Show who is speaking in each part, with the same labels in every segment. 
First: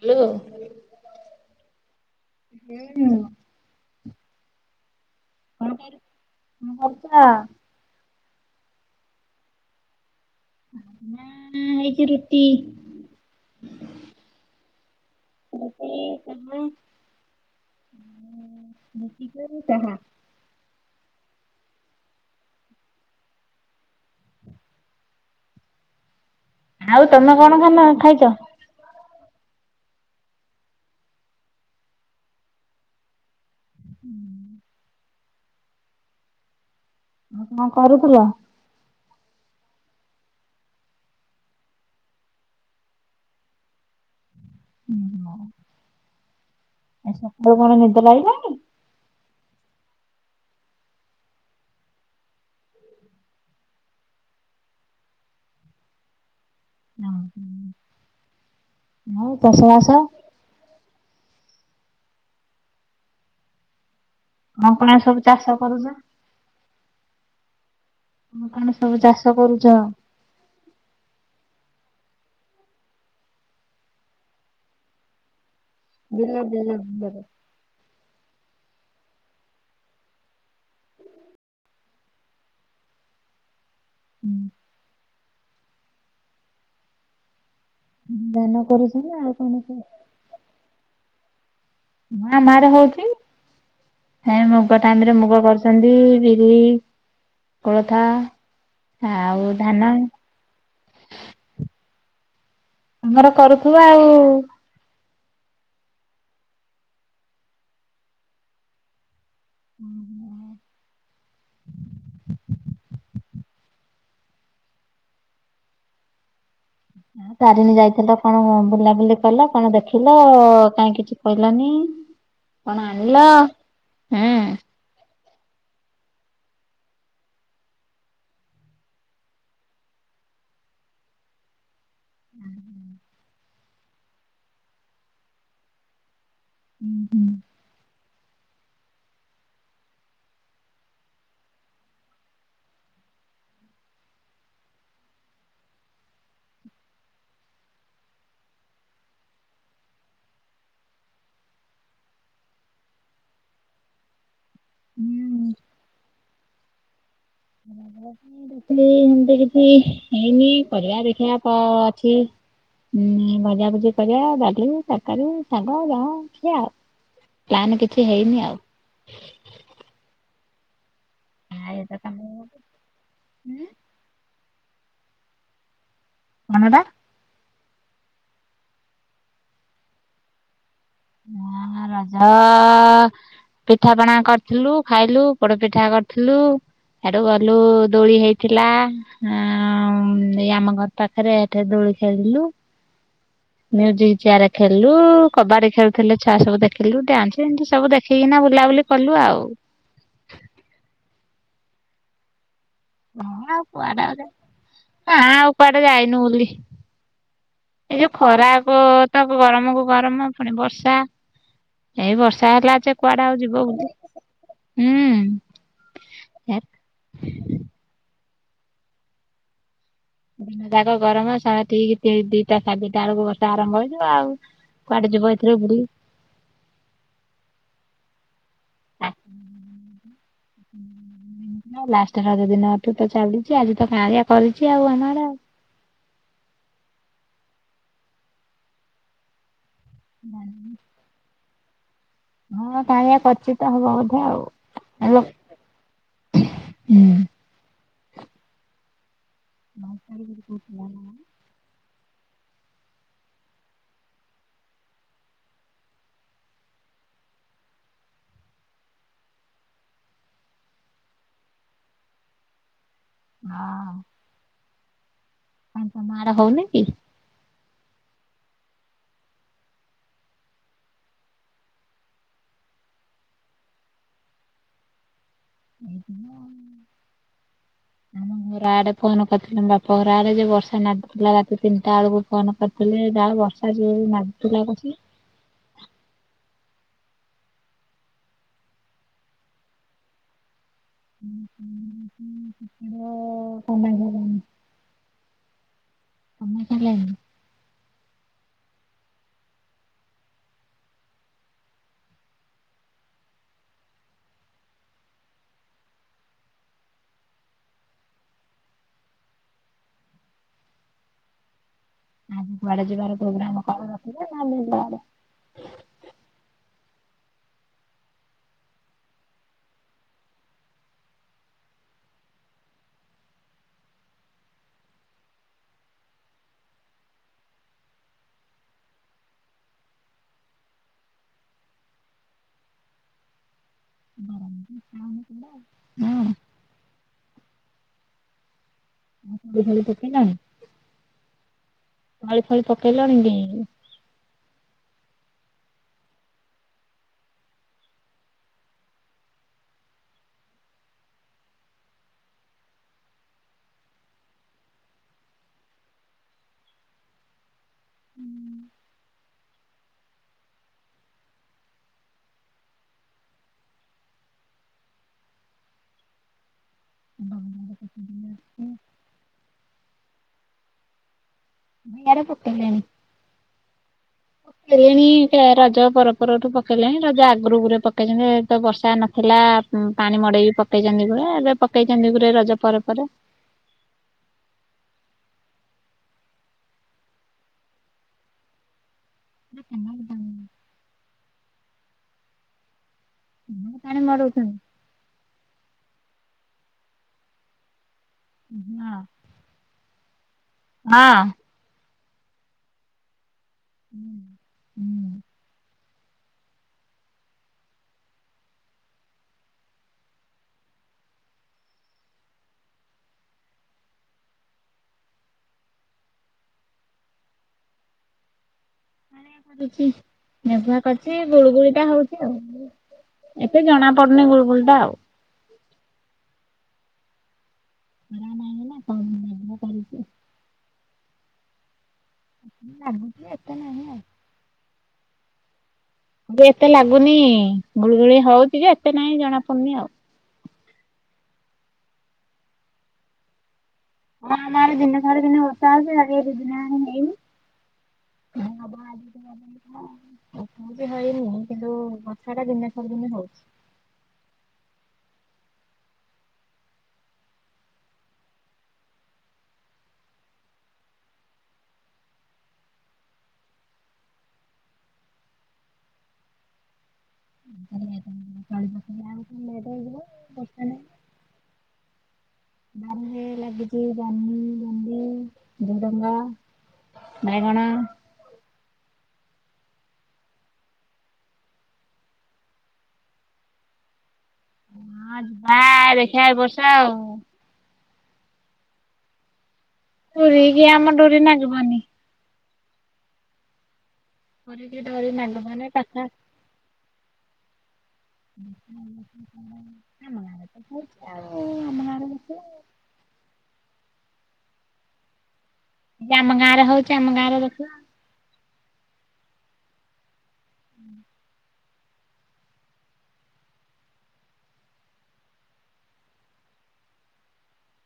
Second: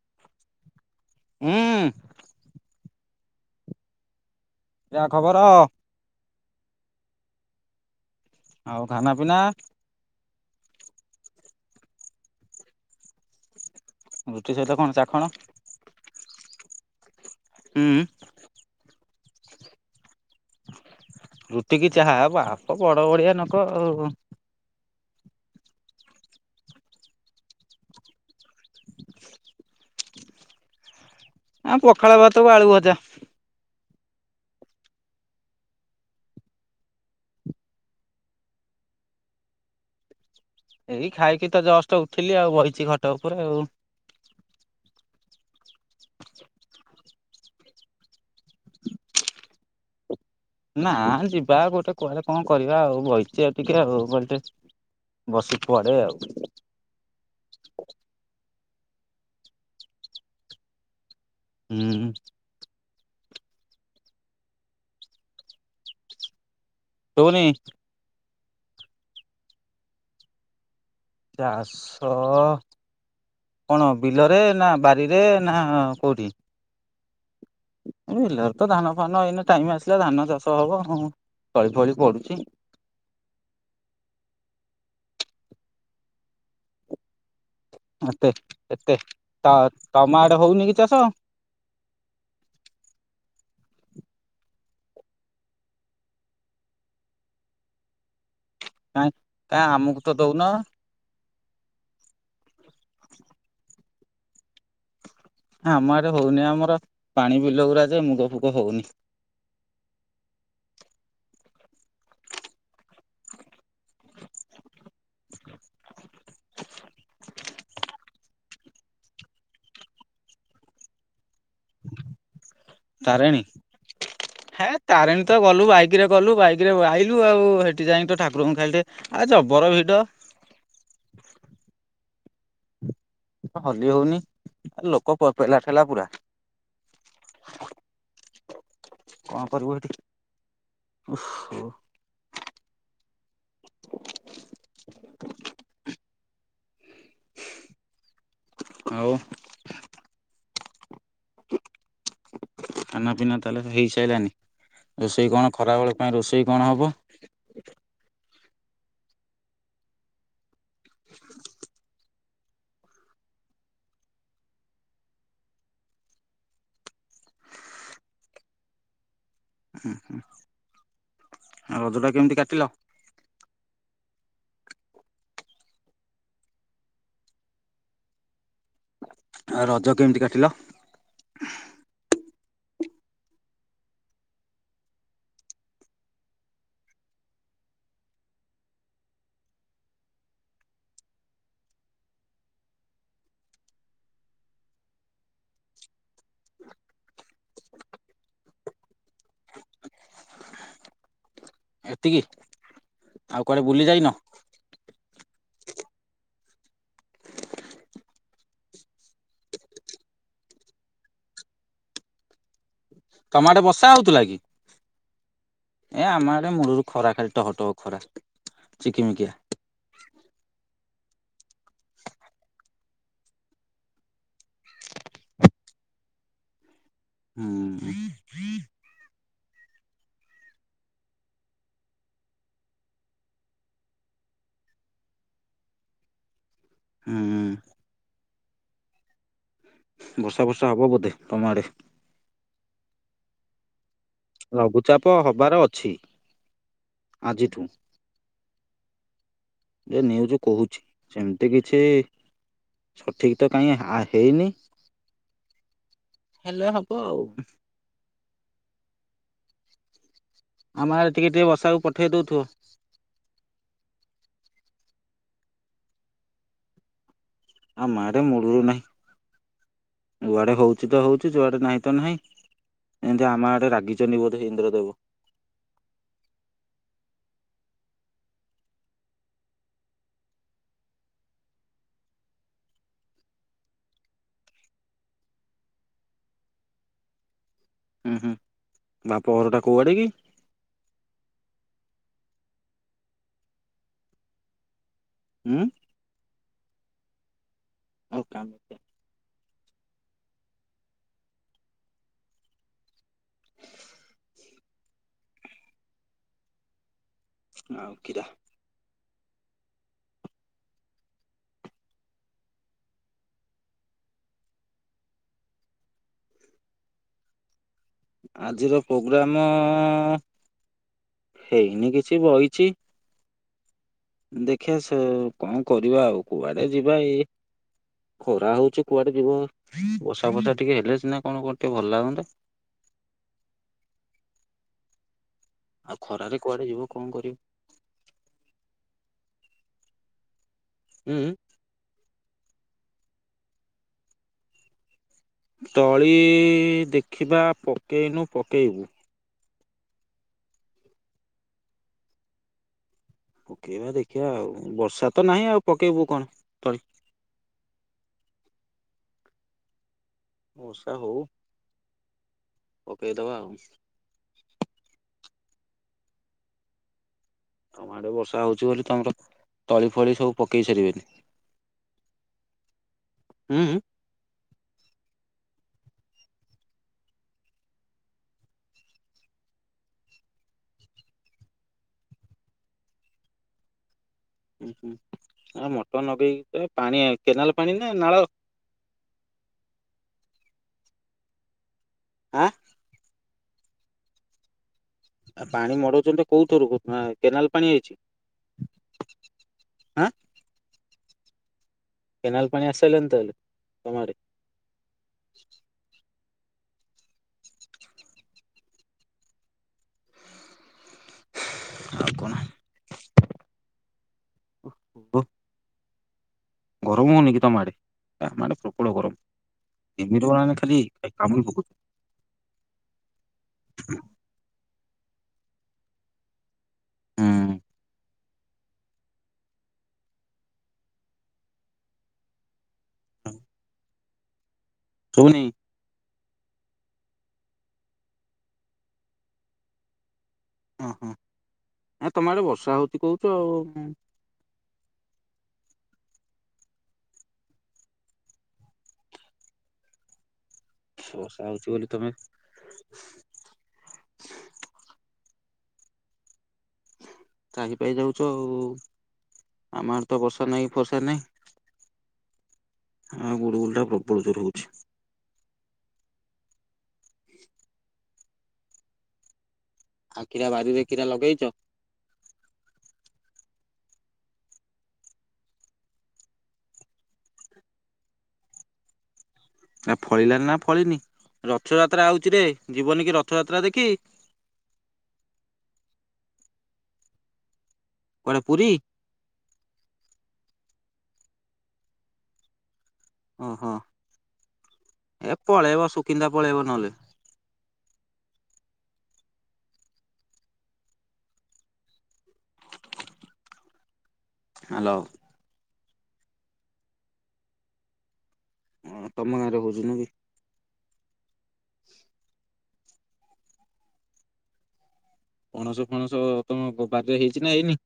Speaker 1: Hello
Speaker 2: ହୁଁ
Speaker 1: ହୁଁ।
Speaker 2: ଯାହା ଖବର।
Speaker 1: [unintelligible]
Speaker 2: ଆଉ ଖାନା ପିନା?
Speaker 1: ନା ହେଇଚି ରୁଟି।
Speaker 2: ରୁଟି ସହିତ କଣ ଚାଖଣ?
Speaker 1: ରୁଟି
Speaker 2: ହୁଁ।
Speaker 1: ରୁଟି କରି ଚାହା
Speaker 2: ରୁଟିିକି ଚାହା ଆଉ ଆପଣ ବଡ଼ ବଡିଆ ଲୋକ ଆଉ
Speaker 1: ଆଉ ତମେ କଣ କନ ଖାଇଚ?
Speaker 2: ଆମେ ପଖାଳ ଭାତକୁ ଆଳୁ ଭଜା।
Speaker 1: [unintelligible] ଆଉ କଣ କରୁଥିଲ?
Speaker 2: ଏଇ ଖାଇକିତ ଜଷ୍ଟ ଉଠିଲି ଆଉ ବଇଚି ଖଟ ଉପରେ ଆଉ
Speaker 1: [unintelligible] ଆଜି ସକାଳୁ କଣ ନିଦ ଲାଗିଲାଣି?
Speaker 2: ନାଁ ଯିବା ଗୋଟେ କୁଆଡେ କଣ କରିବା ଆଉ ବଇଚି ଆଉ ଟିକେ ଆଉ ଘଣ୍ଟେ ବସି ପଡେ ଆଉ
Speaker 1: [unintelligible] ଆଉ ଚାଷ ବାଷ
Speaker 2: ହୁଁ।
Speaker 1: କଣ କଣିଆ ସବୁ ଚାଷ କରୁଚ?
Speaker 2: ଶୁବୁନି
Speaker 1: କଣ କଣ ସବୁ ଚାଷ କରୁଚ?
Speaker 2: ଚାଷ କଣ ବିଲରେ ନା ବାରିରେ ନା?
Speaker 1: ବିଲ ବିଲ ବିଲରେ
Speaker 2: ବିଲରେତ ଧାନ ଫାନ ଏଇନା ଟାଇମ ଆସିଲା ଧାନ ଚାଷ ହବ ହଉ ତଳି ଫଳି ପଡୁଚି।
Speaker 1: [unintelligible]
Speaker 2: ଏତେ
Speaker 1: ଧାନ କରୁଛ
Speaker 2: ଏତେ
Speaker 1: ନା ଆଉ କଣ
Speaker 2: ତ
Speaker 1: ସବୁ?
Speaker 2: ତମ ଆଡେ ହଉନିକି ଚାଷ?
Speaker 1: ହୁଁ ଆମଆଡେ ହଉଚି। ଏଇ ମୁଗ ଟାଇମରେ ମୁଗ କରୁଚନ୍ତି ବିରି କୋଳଥ ଆଉ ଧାନ।
Speaker 2: କୋଉନ।
Speaker 1: ତମର କରୁଥିବ ଆଉ
Speaker 2: ଆମ ଆଡେ ହଉନି ଆମର ପାଣି ବିଲ ଉରା ଯେ ମୁଗ ଫୁଗ ହଉନି।
Speaker 1: [unintelligible]
Speaker 2: [unintelligible]
Speaker 1: ତାରେଣୀ ଯାଇଥିଲ କଣ ବୁଲାବୁଲି କଲ କଣ ଦେଖିଲ କାଇଁ କିଛି? କହିଲନି କଣ ଆଣିଲ ହେଁ?
Speaker 2: ତାରେଣୀତ ଗଲୁ ବାଇକିରେ ଗଲୁ ବାଇକିରେ ଆଇଲୁ ଆଉ ହେଠି ଯାଇକିତ ଠାକୁରଙ୍କୁ ଖାଲି ଟିକେ ଆଏ ଜବର ଭିଡ।
Speaker 1: [inaudible]
Speaker 2: ହଲି ହଉନି ଲୋକ ପ ପେଲାଠେଲା ପୁରା
Speaker 1: [unintelligible]
Speaker 2: କଣ କରିବୁ ଏଠି ଓହୋ ଆଉ ଖାନାପିନା ତାହେଲେ ହେଇସାଇଲାନି ରୋଷେଇ କଣ ଖରା ବେଳକୁ? [unintelligible] ରୋଷେଇ କଣ ହେବ?
Speaker 1: ଆଜି ରୋଷେଇ ସେମିତି କିଛି ହେଇନି କରିବା ଦେଖିବା କଣ ଅଛି? ହୁଁ ଭଜା ଭୁଜିଆ କରିବା ଡାଲି ତରକାରୀ ଶାଗ ଯାହା ଅଛି ଆଉ ପ୍ଲାନ କିଛି ହେଇନି ଆଉ
Speaker 2: ଉଁ ହୁଁ ଆଉ ରଜଟା କେମିତି କାଟିଲ?
Speaker 1: [unintelligible] କଣଟା
Speaker 2: ରଜ କେମିତି କାଟିଲ?
Speaker 1: ଉଁ ରଜ ପିଠାପଣା କରିଥିଲୁ ଖାଇଲୁ ପୋଡ ପିଠା କରିଥିଲୁ ହେଡୁ ଗଲୁ ଦୋଳି ହେଇଥିଲା ଏଇ ଆମ ଘର ପାଖରେ ସେଠି ଦୋଳି ଖେଳିଲୁ। ମ୍ୟୁଜିକ ଚେୟାର ଖେଳିଲୁ କବାଡି ଖେଳୁ ଥିଲେ ଛୁଆ ସବୁ ଦେଖିଲୁ ଡ୍ୟାନ୍ସ ଏମିତି ସବୁ ଦେଖିକିନା ବୁଲାବୁଲି କଲୁ ଆଉ।
Speaker 2: ଏତିକି?
Speaker 1: ହଁ ଆଉ କୁଆଡେ ନା ଆଉ କୁଆଡେ ଯାଇନୁ ବୁଲି। ଏଇ ଯୋଉ ଖରାକୁ ତ ଗରମକୁ ଗରମ ପୁଣି ବର୍ଷା। ଏଇ ବର୍ଷା ହେଲା ଯେ କୁଆଡେ ଆଉ
Speaker 2: ତମ
Speaker 1: ଯିବ
Speaker 2: ଆଡ଼େ
Speaker 1: ବୁଲି
Speaker 2: ବର୍ଷା ହଉଥିଲା କି?
Speaker 1: ହୁଁ।
Speaker 2: ଏ ଆମଆଡ଼େ ମୂଳରୁ ଖରା ଖାଲି ଟହ ଟହ ଖରା ଚିକିମିକିଆ।
Speaker 1: ଦିନ ଯାକ ଗରମ ସେ ଠିକ ଦିଟା ସାଢେ ଦିଟା ବେଳକୁ ବର୍ଷା ଆରମ୍ଭ ହେଇଯିବ ଆଉ। କୁଆଡେ ଯିବ ଏଥିରେ ବୁଲି।
Speaker 2: ହଁ
Speaker 1: ଲାଷ୍ଟ ରଜଦିନଠୁ ତ ଚାଲିଛି ଆଜି ତ କାହାଳିଆ କରିଛି ଆଉ ଆମ ଆଡ଼େ ଆଉ।
Speaker 2: ଉହୁଁ ବର୍ଷା ଫର୍ଷା ହବ ବୋଧେ ତମ ଆଡ଼େ?
Speaker 1: ହଁ କାହାଳିଆ କରଚି ତ ହବ ବୋଧେ ଆଉ।
Speaker 2: ଲଘୁଚାପ
Speaker 1: ଲୋ
Speaker 2: ଜିଠୁ
Speaker 1: ହଁ
Speaker 2: ଯେ
Speaker 1: କାଇଁ
Speaker 2: ନିଉଜ କହୁଛି ସେମ ତି କିଛି ସଠିକ ତ କାହିଁ ଆଁ ହେଇନି। ହେଲେ ହବ ଆଉ। ଆମ ଆଡ଼େ ଟିକେ ଟିକେ ବର୍ଷାକୁ ପଠେଇ ଦଉଥିବ।
Speaker 1: ହଁ କାଇଁ ତମ ଆଡ଼େ ହଉନି କି?
Speaker 2: ଆମ ଆଡ଼େ ମୁଳରୁ ନାହିଁ ଯୁଆଡେ ହଉଛି ତ ହଉଛି ଯୁଆଡେ ନାହିଁ ତ ନାହିଁ। ଏମିତି ଆମ ଆଡେ ରାଗିଛନ୍ତି ବୋଧେ ଇନ୍ଦ୍ର ଦେବ।
Speaker 1: [unintelligible] ଆମ ଘର ଆଡେ ଫୋନ କରିଥିଲେ। ବାପା ଘର ଆଡେ ଯେ, ବର୍ଷା ନାଦିଥିଲା ତିନିଟା ବେଳକୁ ଫୋନ କରି ଥିଲେ ଯାହା ବର୍ଷା ଯୋଉ ନାଦୁଥିଲା କସି।
Speaker 2: ହୁ ହୁଁ, ବାପ ଘର ଟା କୋଉଆଡେ କି?
Speaker 1: ମୋ [inaudible]
Speaker 2: ଉଁ?
Speaker 1: କାମାକ୍ଷା ଲାଇନି।
Speaker 2: ଓ [unintelligible] ଆଉ କିରା।
Speaker 1: ଆଜି କୁଆଡେ ଯିବାର ପ୍ରୋଗ୍ରାମ କରଥିଲ ନା, ଏମିତି ଯୁଆଡେ
Speaker 2: ଆଜିର ପ୍ରୋଗ୍ରାମ ହେଇନି କିଛି ବଇଚି। ଦେଖିବା ସେ କଣ କରିବା, ଆଉ କୁଆଡେ ଯିବା, ଏ ଖରା ହଉଛି କୁଆଡେ ଯିବ? ବର୍ଷା ଫର୍ଷା ଟିକେ ହେଲେ ସିନା କଣ କରିତେ ଭଲ ଲାଗନ୍ତା।
Speaker 1: [unintelligible]
Speaker 2: ଆଉ ଖରାରେ କୁଆଡେ ଯିବ, କଣ କରିବ?
Speaker 1: ଗୁହାଳ ପକେଇଲଣି?
Speaker 2: ହୁଁ।
Speaker 1: ତଳି ଫଳି ପକେଇଲଣି କି?
Speaker 2: ତଳି ଦେଖିବା ପକେଇନୁ ପକେଇବୁ। ପକେଇବା ଦେଖିବା ଆଉ ବର୍ଷା ତ ନାହିଁ, ଆଉ ପକେଇବୁ କଣ ତଳି। ବର୍ଷା ହଉ। ପକେଇ ଦବା ଆଉ।
Speaker 1: ଆମ
Speaker 2: ତମ ଆଡେ ବର୍ଷା ହଉଛି ବୋଲି ତମର ତଳି ଫଳି ସବୁ ପକେଇ ସାରିବେନି।
Speaker 1: ଇଆଡେ ପକେଇଲେଣି।
Speaker 2: ଉଁ ଉଁ।
Speaker 1: ପକେଲେଣି ତ ରଜ ପର ପରଠୁ ପକେଇଲେଣି ରଜ ଆଗରୁ ଗୁରେ ପକେଇଛନ୍ତି ଏଠିତ ବର୍ଷା ନ ଥିଲା। ହଁ ପାଣି ମଡେଇକି ପକେଇଛନ୍ତି ଗୁରେ, ଏବେ ପକେଇଛନ୍ତି ଗୁରେ ରଜ ପରେ ପରେ।
Speaker 2: ଉଁ ହୁଁ ଆ ମଟର ନଗେଇକି ଏ ପାଣି, କେନାଲ ପାଣି ନା ନାଳ?
Speaker 1: କେନାଳ ପାଣି।
Speaker 2: ଆଁ?
Speaker 1: ହଁ ପାଣି ମଡଉଛନ୍ତି।
Speaker 2: ଆ ପାଣି ମଡଉଛନ୍ତି ଯେ କୋଉଥିରୁ କେନାଲ ପାଣି ହେଇଛି?
Speaker 1: ହଁ। ହଁ।
Speaker 2: କେନାଲ ପାଣି ଆସିସାରିଲାଣି ତାହାଲେ ତମ ଆଡେ।
Speaker 1: ହୁଁ।
Speaker 2: ଆଉ କଣ? ଓହୋ ଗରମ ହଉନି କି ତମ ଆଡେ? ଆମ ଆଡେ ପ୍ରବଳ ଗରମ। ଘିମିର ମାନେ ଖାଲି କାମୁଡ଼ି ପକଉଛନ୍ତି।
Speaker 1: ଉଁ ହୁଁ, ଏବେ ଜଣା ପଡୁନି ଗୁଳୁଗୁଳିଟା ଆଉ।
Speaker 2: ହୁଁ।
Speaker 1: ଖରାନାହିଁ ତ ମେଘୁଆ କରିଛି। ଲାଗୁଛି, ଏତେ ନାହିଁ ଆଉ।
Speaker 2: ଶୁଭୁନି।
Speaker 1: ଏବେ ଏତେ ଲାଗୁନି। ଗୁଳିଗୁଳି ହଉଛି ଯେ, ଏତେ ନାହିଁ ଜଣା ପଡୁନି ଆଉ।
Speaker 2: ଓହ, ଏ ତମ ଆଡ଼େ ବର୍ଷା ହଉଛି କହୁଛ ଆଉ।
Speaker 1: ହଁ ଆମ ଆଡେ ଦିନେ ଛାଡି ଦିନେ ବର୍ଷା ହଉଚି। ଆଜି ଏ ଦି ଦିନ ହେଲାଣୀ ହେଇନି। ହଁ [unintelligible] ଏବେ ହେଇନି,
Speaker 2: ବର୍ଷା ହଉଚି
Speaker 1: କିନ୍ତୁ
Speaker 2: ବୋଲି ତମେ
Speaker 1: ବର୍ଷାଟା ଦିନେ ଛାଡି ଦିନେ ହଉଛି।
Speaker 2: ତ୍ରାହି ପାଇ ଯାଉଛ ଆଉ। ଆମ ଆଡେ ତ ବର୍ଷା ନାହିଁ କି ଫର୍ଷା ନାହିଁ। ଆଉ ଗୁଳୁ ଗୁଳୁ ଟା ପ୍ରବଳ ଜୋରେ ହଉଛି।
Speaker 1: [unintelligible] ତଳି ପକେଇଲାବେଳୁ ତ ଲେଟ୍ ହେଇଯିବ।
Speaker 2: ଆଉ କିରା
Speaker 1: ବର୍ଷା ନାହିଁ
Speaker 2: ବାରିରେ କିରା ଲଗେଇଛ?
Speaker 1: ବାରିରେ ଲାଗିଛି ଜହ୍ନି ଭେଣ୍ଡି ଝୁଡୁଙ୍ଗ। ବାଇଗଣ।
Speaker 2: ନା ଫଳିଲାନି ନା ଫଳିନି। ରଥଯାତ୍ରା ଆଉଛି ରେ ଯିବନି କି ରଥଯାତ୍ରା ଦେଖି?
Speaker 1: ହଁ ଯିବା ଦେଖିବା ଏ ବର୍ଷ ଆଉ।
Speaker 2: କୁଆଡ଼େ ପୁରି?
Speaker 1: ପୁରୀକି ଆମ ଡୋରି ନାଗିବନି।
Speaker 2: ଓ ହଁ।
Speaker 1: କରିକି ଡରି ପାନ ଫାନ ପାକା।
Speaker 2: ସୁକିନ୍ଦା ପଳେଇବ ନହେଲେ।
Speaker 1: [inaudible] ଆମାର ଆଡକୁ
Speaker 2: ହାଲୋ।
Speaker 1: ୟେ ଆମ ଗାଁ ର ହଉଚି ଆମ ଗାଁ ରଖିବ।
Speaker 2: ହଁ ତମ ଗାଁରେ ହଉଚି ନୁହଁ କି?
Speaker 1: [inaudible]
Speaker 2: ପଣସ ଫଣସ ତମ ବାଦ ହେଇଚି ନା ହେଇନି?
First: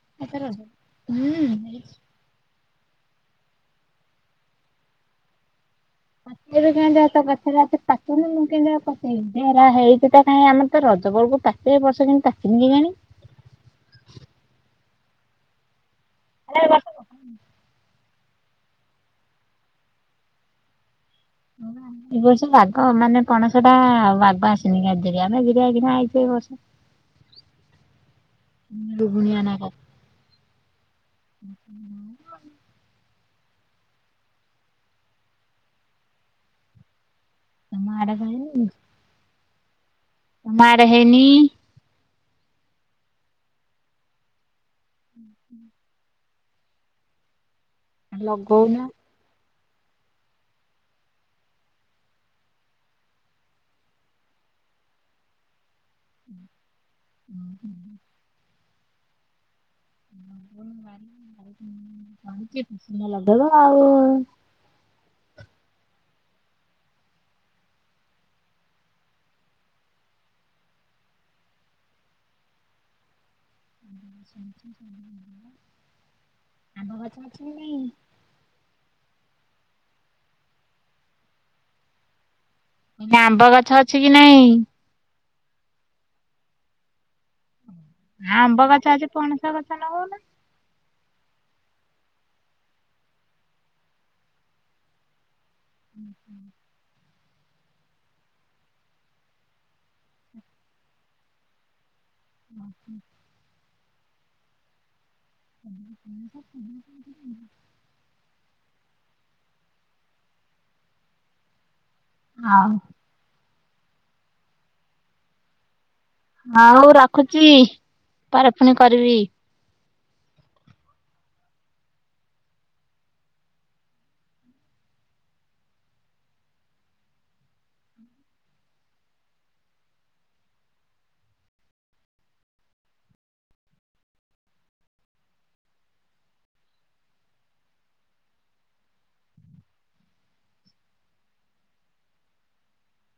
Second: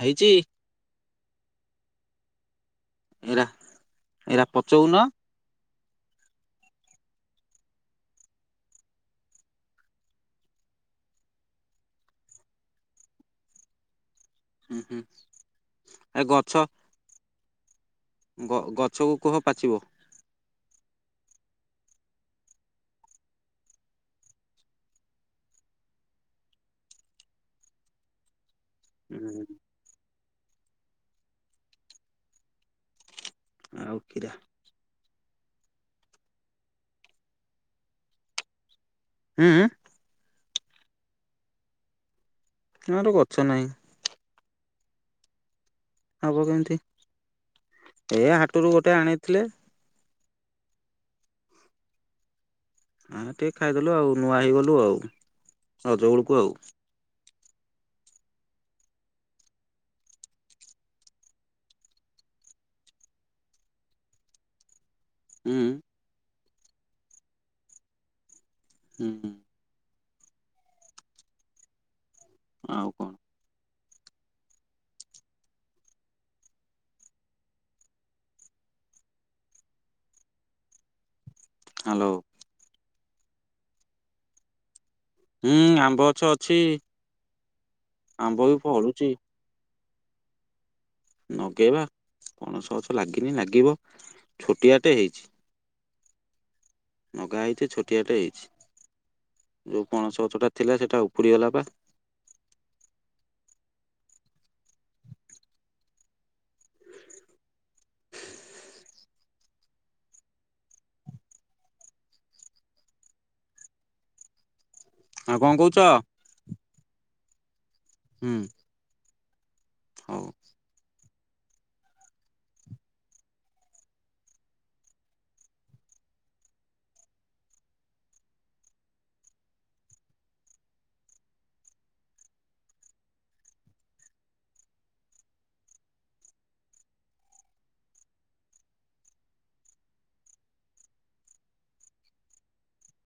Speaker 2: ହେଇଛି ଏଇରା ଏଇରା ପଚଉନ?
Speaker 1: ଏବେ କାଁଇ ତ ଗଛରେ ଆଉ ପାଚିନି ମୁଁ କେମିତି ପଚେଇବି ଯେ। ଏୟୀରା ହେଇଚି ତ କାଇଁ ଆମ ତ ରଜ ବେଳକୁ ପା ଏତେ ବର୍ଷ କାଇଁ ପାଚିନି କେଜାଣି?
Speaker 2: ହୁଁ ହୁଁ ଏ ଗଛ
Speaker 1: [inaudible]
Speaker 2: ଗ ଗଛକୁ କୁହ ପାଚିବ।
Speaker 1: [inaudible] ଏ ବର୍ଷ ବାଗ ମାନେ ପଣସ ଟା ବାଗ ଆସିନି [inaudible] କିନା ଆଇଚି ଏ ବର୍ଷ।
Speaker 2: ହୁଁ
Speaker 1: ରୁଗୁଣିଆ ନା କଣ? ହୁଁ ଅ
Speaker 2: ଆଉ କିିରା?
Speaker 1: ମାଡା କଲେକି ନାଇଁ?
Speaker 2: ହୁଁ ହୁଁ?
Speaker 1: ମାଡା ହେଇନି।
Speaker 2: ମୋର ଗଛ ନାଇଁ।
Speaker 1: [inaudible]
Speaker 2: ହବ କେମିତି? ଏ ହାଟରୁ
Speaker 1: ଲଗଉନ।
Speaker 2: ଗୋଟେ ଆଣିଥିଲେ। ହଁ ଟିକେ ଖାଇଦେଲୁ ଆଉ ନୂଆ ହେଇଗଲୁ ଆଉ ରଜ ବଳକୁ ଆଉ।
Speaker 1: [inaudible] କିତ୍ ଲଗେଇବ ଆଉ।
Speaker 2: ହୁଁ। ହୁଁ ହୁଁ। ଆଉ କଣ?
Speaker 1: ଆମ ଗଛରେ ଛୁଇଁ ନାଇଁ।
Speaker 2: ହାଲୋ।
Speaker 1: ଲି ଆମ୍ବ ଗଛ ଅଛି କି ନାଇଁ?
Speaker 2: ହୁଁ ଆମ୍ବ ଗଛ ଅଛି।
Speaker 1: ହଁ
Speaker 2: ବି
Speaker 1: ଆମ୍ବ ଗଛ
Speaker 2: ଫଳୁଛି।
Speaker 1: ଅଛି। ପଣସ ଗଛ ଲଗଉ ନ?
Speaker 2: ଲଗେଇବା ପଣସ ଗଛ ଲାଗିନି। ଲାଗିବ ଛୋଟିଆଟେ ହେଇଚି।
Speaker 1: [inaudible]
Speaker 2: ନଗା ହେଇଚି। ଛୋଟିଆଟେ ହେଇଚି। ଯେଉଁ ପଣସ ଗଛଟା ଥିଲା ସେଇଟା ଉପୁଡ଼ିଗଲା ବା।
Speaker 1: ହଁ।
Speaker 2: ଆଉ କଁ କହୁଚ?
Speaker 1: ହଉ ରଖୁଛି
Speaker 2: ହୁଁ
Speaker 1: ପରେ ଫୁଣି କରିବି।
Speaker 2: ହଉ